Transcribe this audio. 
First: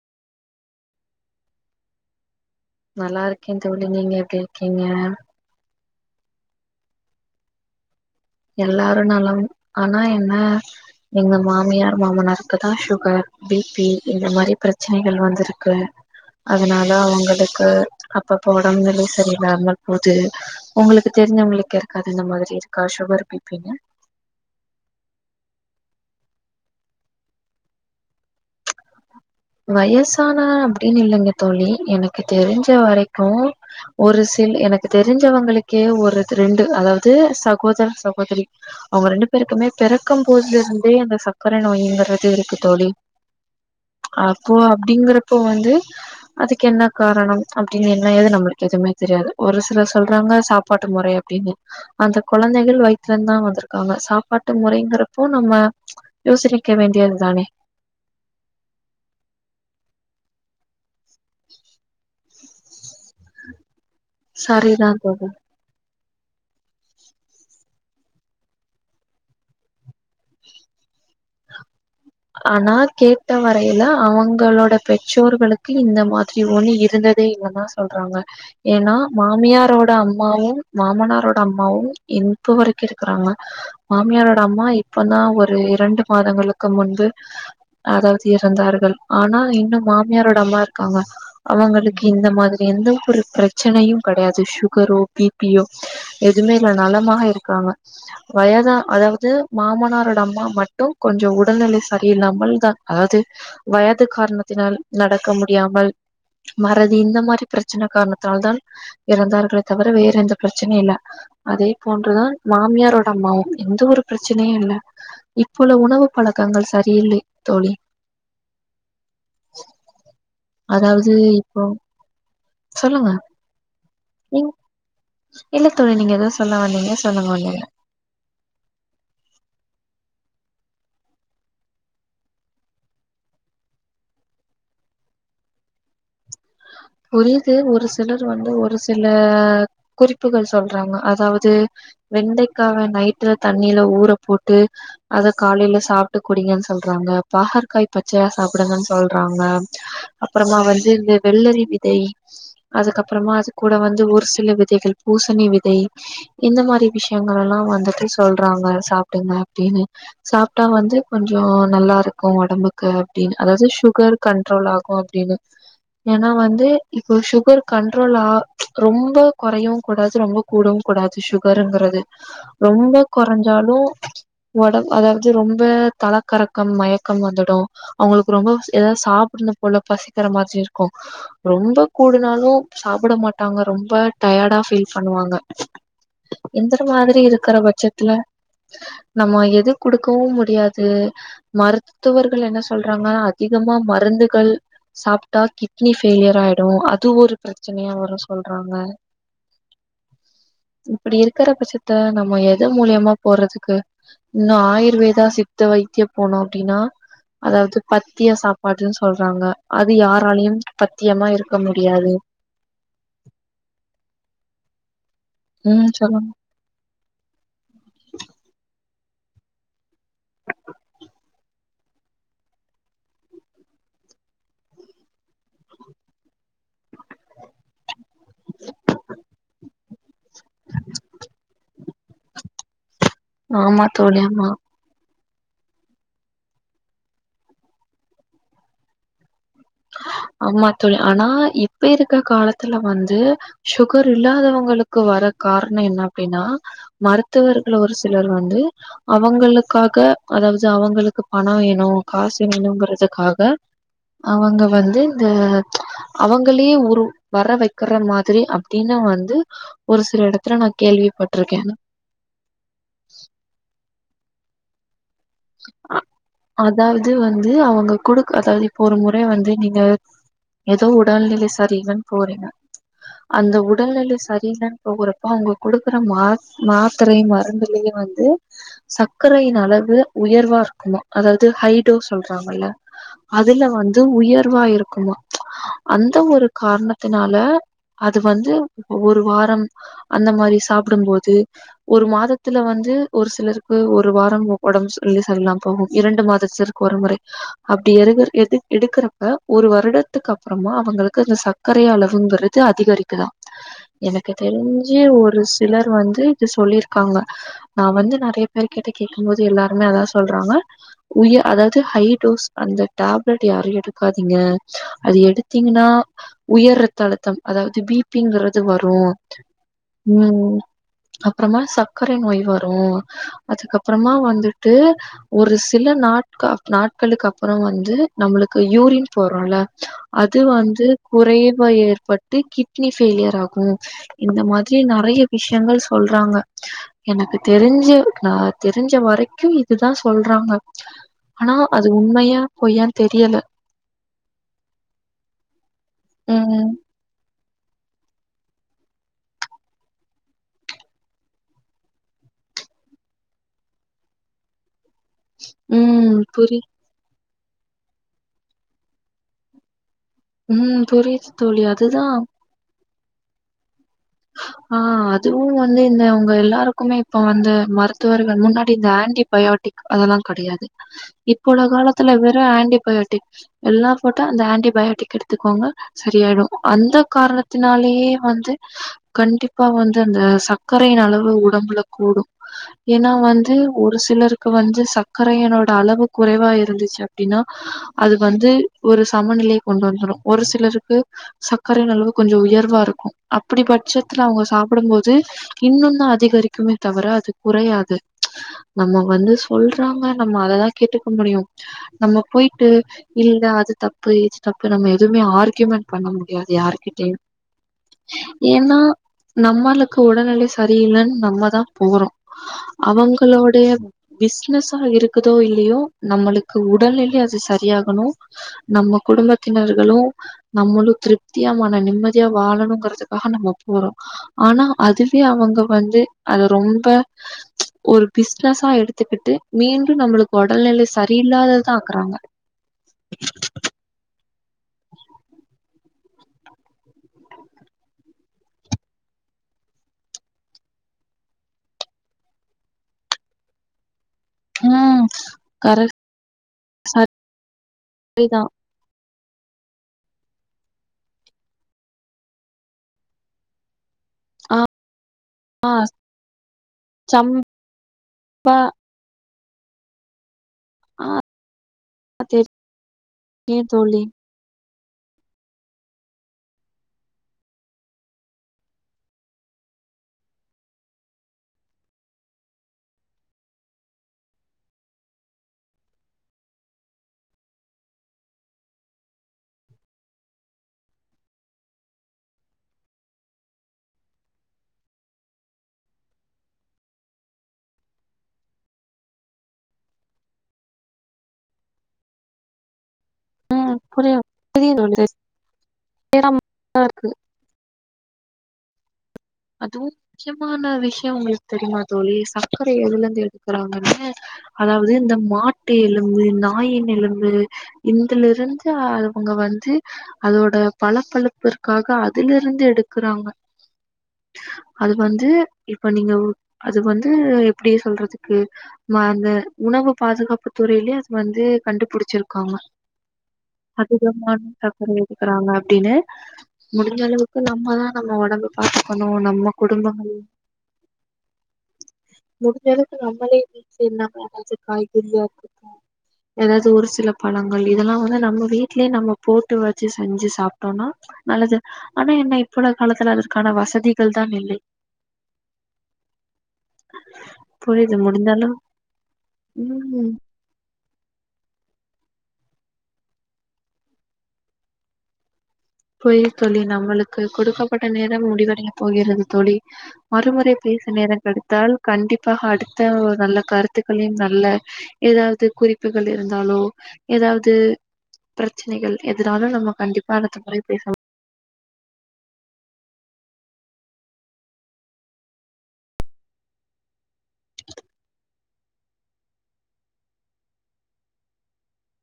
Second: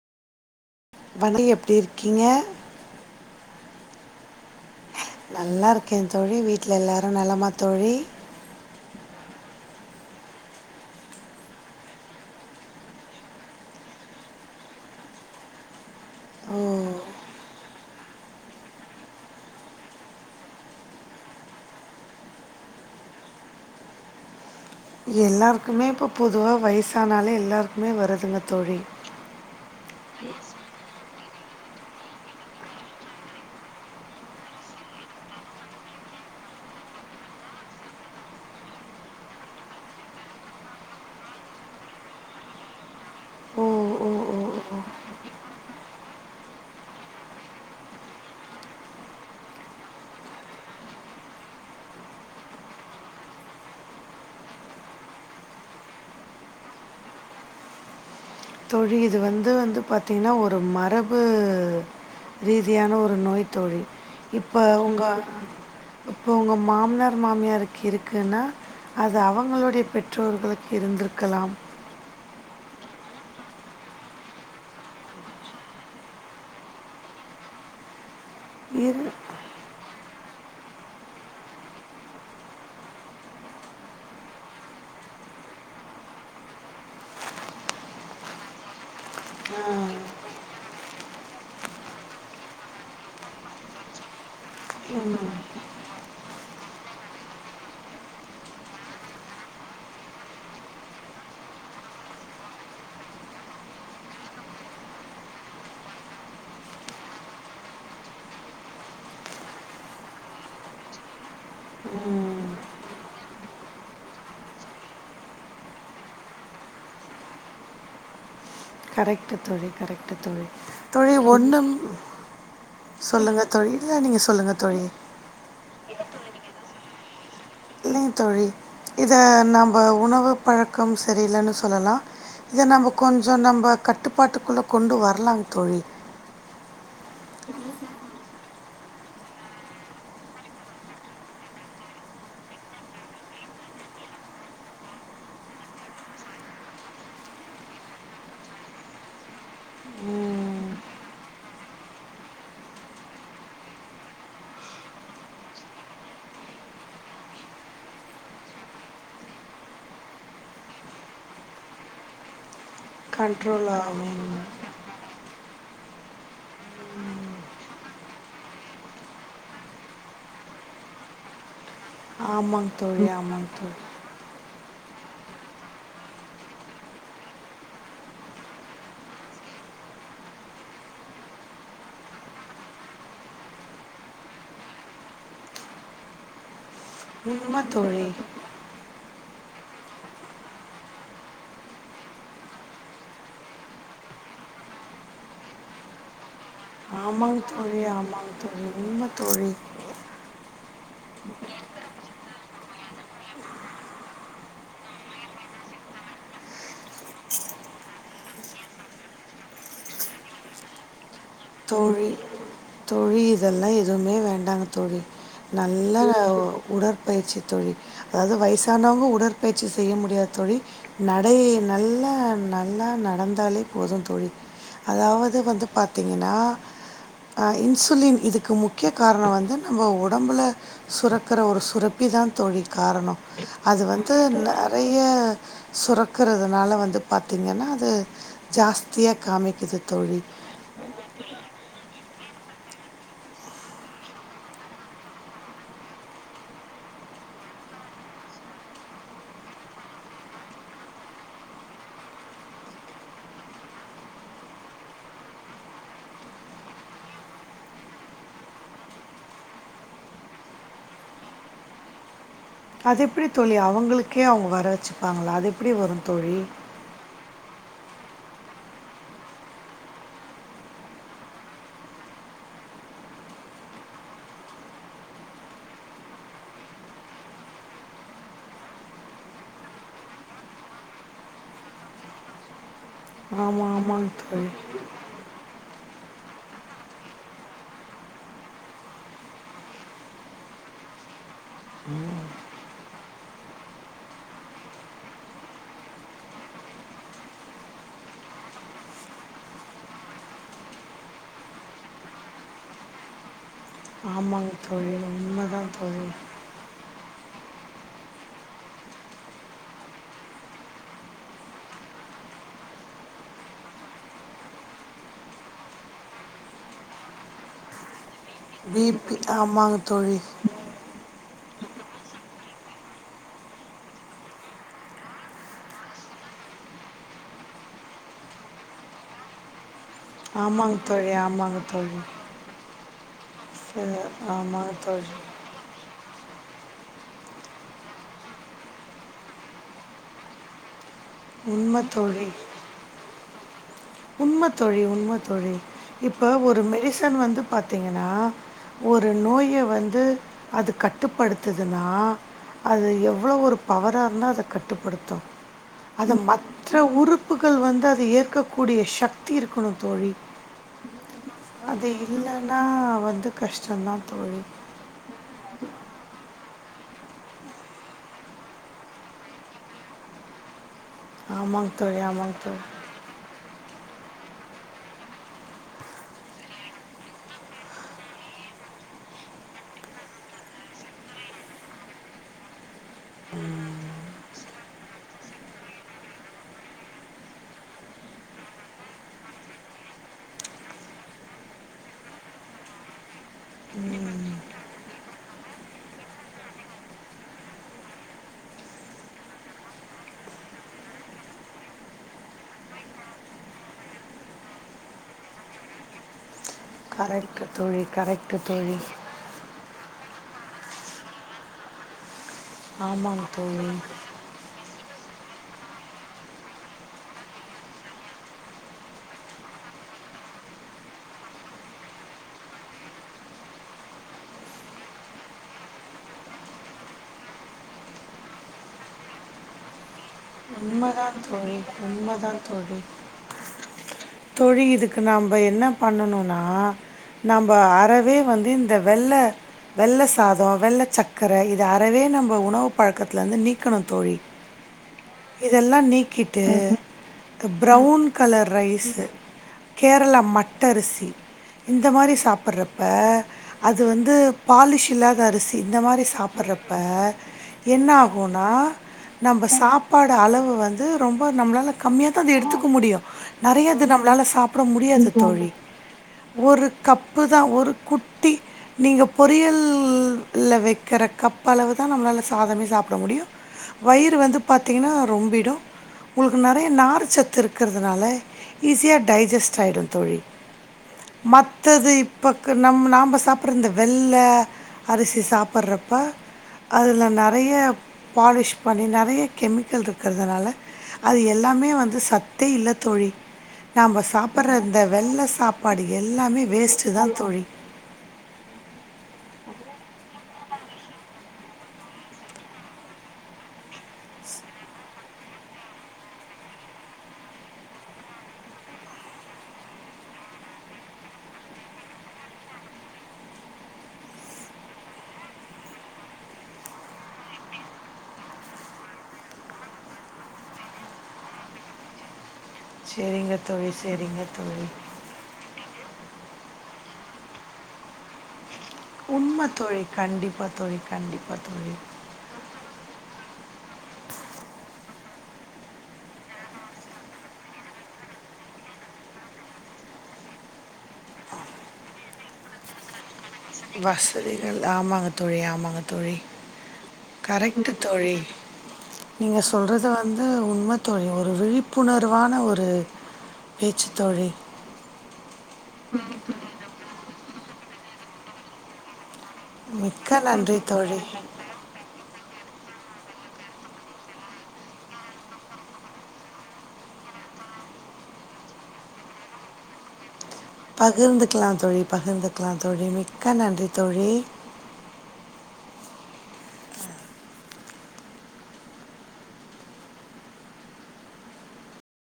[inaudible] எப்டிருக்கீங்க நல்லாருக்கே தோழி நீங்க எப்டி கேங்க க்கேந் தோழி வீட்ல எல்லாரு நலமா தோழி எல்லாரு நலம் ஆனா என்ன எங்க மாமியார் மாமனருக்கு தா சுகர் பி பி இந்த மாரி பிரச்சனைகள் வந்திருக்கு ஓ அதனால அவுங்களுக்கு அப்பப்போ ஒடம் நிலை சரியில்லாமல் போது உங்குளுக்கு தெரிஞ்சவங்குளுக்கு யாருக்காது இந்த மாதிரி இருக்கா சுகர் பி பி னு எல்லாருக்குமே இப்ப பொதுவா வயசானாலே எல்லாருக்குமே வருதுங்க தோழி வயசானா அப்டினு இல்லங்க தோழி எனக்கு தெரிஞ்ச வரைக்கு ஒரு சில் எனக்கு தெரிஞ்சவங்களுக்கே ஒருது ரெண்டு அதாவது சகோதர சகோதரி அவுங்க ரெண்டு பேருக்குமே பெறக்கும் போதுல இருந்தே அந்த சக்கரை நோய்ங்கறது இருக்கு தோழி ஓ ஓ ஓ அப்போ ஓ. அப்டிங்றப்போ வந்து அதுக்கு என்ன காரணம் அப்டினு என்ன ஏது நம்ளுக்கு எதுமே தெரியாது ஒரு சில சொல்றாங்க சாப்பாட்டு முறை அப்டினு அந்த குழந்தைகள் வயித்துலந்து தா வந்திருக்காங்க சாப்பாட்டு முறைங்கிறப்போ நம்ம யோசிரிக்க வேண்டியதுதானே தோழி இது வந்து வந்து பாத்தீங்கனா ஒரு மர ரீதியான ஒ நோய் தோழி இப்ப சரிதா உங்க தோழி இப்போ உங்க மாம்னார் மாமியாருக்கு இருக்குன்னா அது அவங்களுடைய பெற்றோர்களுக்கு இருந்திருக்கலாம் ஆனா கேட்ட வரையில அவுங்களோட பெற்றோர்களுக்கு இந்த மாதிரி ஒனி இருந்ததே இல்லன்தா சொல்றாங்க ஏன்னா இரு மாமியாரோட அம்மாவு மாமனாரோட அம்மாவு இன்ப்ப வரைக்கு இருக்கறாங்க மாமியாரோட அம்மா இப்பதா ஒரு ரெண்டு மாதங்களுக்கு முன் பு அதாவது இறந்தார்கள் ஆனா இன்னும் மாமியாரோட அம்மா இருக்காங்க அவங்களுக்கு இந்த மாதிரி எந்த ஒரு பிரச்சனையும் கெடையாது சுகரோ பி பி யோ எதுமே இல்ல நலமாக இருக்காங்க வயத அதாவது மாமனாரோட அம்மா மட்டு கொஞ்சோ உடல்நிலை சரியில்லாமல் தா அதாவது வயது கார்ணத்தினால் நடக்க முடியாமல் மறதி இந்த மாரி பிரச்சனை கார்ணத்தால் தான் எறந்தார்களே தவிர வேற எந்த பிரச்சனையு இல்ல அதே போன்றுதான் மாமியாரோட அம்மாவும் எந்த ஒரு பிரச்சனையு இல் இப்ப உள உணவு பழக்கங்கள் சரியில்லை தோழி கரெக்ட் தோழி கரெக்ட் தோழி அதாவது தோழி இப்போ ஒண்ணும் சொல்லுங்க தோழி இல்ல நீங்க நீங் சொல்லுங்க தோழி இல்ல தோழி நீங்க எதோ சொல்ல வந்திங்க சொல்லுங் வந்தத இல்லங்க தோழி இத நம்ப உணவு பழக்கம் சரியில்லன்னு சொல்லலாம் இத நம்ம கொஞ்சம் நம்ப கட்டுப்பாட்டுக்குள்ள கொண்டு வரலாம் தோழி புரிது ஒரு சிலர் வந்து ஒரு சில குறிப்புகள் சொல்றாங்க அதாவது வெண்டைக்காவ நைட்டு தண்ணியில ஊற போட்டு அத காலையில சாப்ட்டு குடிங்கன்னு சொல்றாங்க பாகற்காய் பச்சையா சாப்டுங்கன்னு சொல்றாங்க அப்றமா வந்து இந் வெள்ளரி விதை அதுக்கப்றமா அது கூட வந்து ஒரு சில விதைகள் பூசணி விதை இந்த மாரி விஷயங்கள்ல்லா வந்துட்டு சொல்றாங்க சாப்டுங்க அப்டின்னு சாப்ட்டா வந்து கொஞ்சோ நல்லா இருக்கு ஒடம்புக்கு அப்டின்னு அதாவது கண்ட்ரோல் சுகர் ஆகும் கண்ட்ரோல் ஆகு அப்டின்னு ஏன்னா வந்து இப்போ சுகர் கண்ட்ரோலா ரொம்ப கொறையவு கூடாது ரொம்ப கூடவு கூடாது சுகருங்றது ஆமாங் தோழி ஆமாங் தோழி ஒடம் அதாவது ரொம்ப தலக்கரக்கம் மயக்கம் வந்துடு அவுங்ளுக்கு ரொம்ப ஏதாது சாப்டுனு போல பசிக்ர மாதிரி இரு க்கு ரொம்ப கூடுனாலு சாப்பட மாட்டாங்க ரொம்ப டயர்டா ஃபீல் பண்ணுவாங்க இந்தர மாதிரி இருக்கற உண்மை தோழி பட்ஜெத்துல நம்ம எது கொடுக்கவு முடியாது மருத்துவர்கள் என்ன சொல்றாங்க அதிகமா மருந்துகள் சாப் டா கிட்னி ஃபெய்லியர் ஆயி அதும் ஒரு ஆமாங்க தோழி பிரச்சனையா வரு ஆமாங்க தோழி சொல்றாங்க உண்மை தோழி இப்படி இருக்ற பட்சத்த நம்ம எது மூலயமா போறதுக்கு இன்னு ஆயுர்வேதா சித்த வைத்தியோ போனோ அப்டின்னா அதாவது பத்தியா சாப்பாடுன்னு சொல்றாங்க அத் யாராலயு பத்தியமா இருக் தோழி தோழி இதெல்லா எதுமே வேண்டாங்க தோழி ம் நல்ல சொல்லுங்க உடற்பயிற்சி தோழி அது வயசான தினமு உடற்பயிற்சி செய்ய முடியாது தோழி நடை நல்லா நல்ல நடந்தாலே போது தோழி அதாவது வந்து பாத்தீங்கன்னா ஆ இன்சுலின் இதுக்கு முக்கிய காரணோ வந்து [unintelligible] உடம்புல சுரக்ற ஒரு சுரப்பி தா தோழி காரணம் அது ஆமா வந்து தோழி ஆமா நெறைய சுரக்றதுனால வந்து பாத்தீங்கன்னா அது ஜாஸ்தியா காமிக் ஆமா தோழி ஆனா இப் இப்ப இருக்க காலத்துல வந்து சுகர் இல்லாதவங்களுக்கு வர காரணோ என்ன அப்டின்னா மருத்துவர்கள் ஒரு சிலர் வந்து அவங்களுக்காக அதாவது அவங்களுக்கு பணோ வேணு காசு வேணுங்றதுக்காக அவங்க வந்து இந்த அவங்களயே ஒரு வர வக்கிற மாதிரி அப்டின்னு வந்து ஒரு சில எடத்துல நா கேள்விப்பட்ருக்கே கே அவுங்க வர வச் வாங்களா அது எப்டி வரு தோழி அதாவது வந்து அவுங்க கொடு அதாவது இப்போ ஒரு முறை வந்து நீங்க ஏதோ உடல்நிலை சரியில்லன்னு போறீங்க அந்த உடல்நிலை சரியில்லன்னு போறப்ப அவுங்க குடுக்குற மா மாத்திரையு மருந்துலையு வந்து சக்கரையின் அளவு உயர்வா இருக்கும் அதாவது ஹைடோஸ் சொல்றாங்கல்ல அதுல ஆமா, வந்து ஆமாங்க தோழி. உயர்வா இருக்குமா ப்ச் அந்த ஒரு காரணத்தினால அது வந்து ஒரு வாரம் அந்த மாரி சாப்டும்போது ஒரு மாதத்துல வந்து ஒரு சிலருக்கு ஒரு வாரம் ஒடஞ் வெளி சலில்லா போகு இரண்டு மாதத்து இருக்கு ஒரு முறை அப்படி எகு எது எடுக்றப்ப ஒரு வருடத்துக்கு அப்றமா அவங்களுக்கு அந்த சக்கரை அளவுங்றது அதிகரிக்குதா எனக்கு ஆமாங்க தோழி. தெரிஞ்சு ஒரு உண்மதான் சிலர் தோழி. வந்து இது சொல்லிரு இருக்காங்க நா வந்து நெறைய பேர் கிட்ட கேட்கும்போது எல்லார உண்மைய தா சொல்றாங்க உயர் அதாவது ஹை டோஸ் அந்த டேப்லெட் யாரு எடுக்காதீங்க அது எடுத்தீங்ன்னா உயர் ரத்தஅழுத்தோ அதாவது பிப் பி ங்றது வரும் பிபி ஆமாங்க தோழி. உம் அப்றமா சக்கரை நோய் வரு அதுக்கப்றமா வந்து ட்டு ஒரு சில நாட்க நாட்களுக்கப்பறொ வந்து நம்மளுக்கு யூரின் போறோல அது ஆமாங்க வந்து தோழி, ஆமாங்க குறைவா தோழி. ஏற்பட்டு கிட் னி ஃபெய்லியர் உண்டாகு ச இந்த ஆமாங்க மாத்ரி தோழி. நெறய விஷ்யங்கள் சொல்றாங்க எனக்கு தெரீஞ்சு நா தெரிஞ்ச வரை க்கும் இதுதா சொல்றாங்க அனா உண்ம அது உண்மையா பொய்யான் தெரியல உண்மத்தோழி உண்மத்தோழி இப்போ ஒரு ம். மெடிசன் வந்துப் பாத்தீங்கனா ஒரு நோய வந்து அது கட்டுப்படுத்துதுனா அது எவ்ளோ ஒர் பவராருந்தா அத கட்டுப் படுத்து அது ம். புரி மற்ற உறூப் புக்கள் வந்து அத ஏற்க கூடிய சக்தி இருக்கணு தோழி உம் புரியுது தோழி அது அதுதா இல்லன்னா வந்து கஷ்டந்தான் ஆஹ் அதுவு வந்து இந்த அவுங்க எல்லா லாருக்குமே இப்ப வந்து மருத்துவர்கள் முன்னாடி இந்த ஆன்டிபயாட்டிக் அதெல்லா கடயாது இப்பொள்ள ஆமாங்க தோழி, காலத்துல ஆமாங்க வெறு தோழி. ஆன்டிபயோட்டிக் எல்லா போட்டா அந்த ஆன்டிபயோட்டிக் எடுத்துக்கோங்க சரியாயிரு அந்த காரணத்தினாலேயே வந்து கண்டிப்பா வந்து அந்த சக்கரயின் அளவு உடம்புல கூடு ஏனா வந்து ஒரு சிலருக்கு வந்து சக்கரயனோட அளவு குறைவா இருந்துச்சு அப்டினா அது வந்து ஒரு சமநிலைய கொண்டு வந்துரு ஒரு சிலருக்கு சக்கரயின் அளவு கொஞ்சொ உயர்வாருக்கு அப்படி பட் ச்சத்துல அவுங்க சாப்புடும் போது இன்னூன் தா அதிகரிக்குமே தவரெ அது குறையாது நம்மோ வந்து சொல்றாங்க நம்ம அததா கேட்டுக்க முடியு நம்மொ போயிட்டு இல்ல அது தப்பு இது தப்பு நம்ம எதூமே ஆர்கயூமெண் பண்ண முடியாது கரேட் தோழி கரெட்டு ஏனா நம் ம்மளுக்கு உடல்நிலை சரியில்லேன் நம்மதா போறோ ஆமாங்க அவங்களோடைய தோழி. பிச்னஸ் தா இருக்குதோ இல்லியோ நம்மளுக்கு உடல்நிலை அது சரியாகணு நம்ம குடும்பத்தினர்களு நம்மளு திருப்தியா மன நிம்மதியா வாழணுங்கறது காக நம்மொ போறோ ஆனா அதுவே அவங்க வந்து அத ரொம்ப ச் ஒர் பிஸ்னஸா எடுத்துக்கிட்டு மீண்டும் நம்மளுக் ஒடல்நிலை உண்மதான் தோழி, சரியில்லாததாக்குறாங்க உண்மதான் தோழி. தோழி இதுக்கு நாம்ப என்னா பண்ணணுனா நம்போ அறவே வந்து இந்த வெள்ள வெள்ள சாதோ வெள்ள சக்கர இத அறவே நம்போ உணவு பழக்கத்லந்து நீக்கணு தோழி உம் இதெல்லா நீக்கிட்டு ப்ரவுன் சரிதா கலர் ரைஸு கேரளா மட்டரிசி இந்த மாரி சாப்புறப்ப அது வந்தூ பாலிஷில்லாத அரிசி இந்த மாரி சாப்பட்றப்பே சம்பா என்னாகுனா நம்ப சாப் பாடு அளவு வந்து ரொம்பொ நம்ளால கம்மியாதா அது எடுத்துக்க முடியு தெரியு நெறையது தோழி நம்மளால சாப் சாப்பிட முடியாது தோழி ஒரு கப்பு தா ஒரு குட்டி நீங்கெ பொரியல்லெ வைக்கெற கப் அளவு தா நம்ளால சாதமே சாப்பட முடியு வயிறு வந்துப் பாத்திங்கனா ரொம்பிடும் உங்ளுக்கு நெறைய நார்சத்து இருக்கிறதுனால ஈஸியா டைஜஸ்ட் ஆயிடும் தோழி மத்தது இப்ப நம் நாம்ப சாப்பிட்ற இந்த வெள்ள அரிசி சாப்பிட்றப்ப அதில நெறைய பாலிஷ் பண்ணி நெறைய கெமிக்கல் இருக்கிறதுனால அது எல்லாமே வந்து சத்தே இல்ல தோழி நாம்ப புரிய சாப்ட்ற இந்த புரியுது தோழி வெள்லெ சாப்பாடு எல்லாமே வேஸ்ட்டு தான் தோழி அதுவும் முக்கியமான விஷ்யம் உங்ளுக்கு தெரியுமா தோழி சக்கர எதுல இருந்து எடுக்கறாங்கன்னு அதாவது இந்த மாட்டு எலும்பு நாயின் எலும்பு இந்துலருந்து அவங்க வந்து அதோட பளப்பளப்பிற்காக அதுல இருந்து எடுக்கறாங்க அது வந்து இப்ப நீங்க அது வந்து எப்டி சொல்றதுக்கு ம அந்த உணவு பாதுகாப்பு துறையிலயே அது வந்து கண்டுபிடிச்சிருக் காங்க சரிங்க தோழி, சரிங்க அதிகமான தோழி. சக்கர எடுக்கறாங்க அப்டின்னு முடிஞ்ச அளவுக்கு நம்மதா நம்ம ஒடம்ப பாத் குணும் உண்ம நம்ம தோழி. குடும்பங்கள் கண்டிப்பா தோழி, கண்டிப்பா தோழி. முடிஞ்சளவுக்கு நம்மளே செரி நம்ம எதாச்சு காய்கறியா இருக்கடும் எதாச்சும் ஒரு சில பழங்கள் இதெல்லாம் வந்து நம்ம வீட்லயே நம்ம போட்டு வச்சு செஞ்சு சாப்டோன்னா நல்லது ஆனா என்ன இப்ப உள்ள காலத்துல அதற்கான வச வசதிகள் ஆமாங்க தோழி ஆமாங்க தோழி கரெக்ட்டு புரியுது தோழி முடிந்தாலும் நீங்க சொல்றது ம் வந்து உண்ம தோழி ஒரு விழிப்புணர்வான ஒரு பேச்சு தோழி பொய் தோழி நம்ளுக் க்கு கொடுக்கப்பட்ட நேரம் முடிவடைய போகிறது தோழி மிக்க மறுமுறை நன்றி ம். பேச தோழி. நேரம் கெடைத்தால் கண்டிப் பா அடுத்த ஒரு நல்ல கருத்துக்களையும் நல்ல ஏதாவது குறிப்புகள் இருந்தாலோ ஏதாவது பிரச்சனைகள் எதனாலும் நம்ம கண்டிப்பா அடுத் பகிர்ந்து க்கலாம் தோழி பகிர்ந்துக்கலா தோழி மிக்க நன்றி தோழி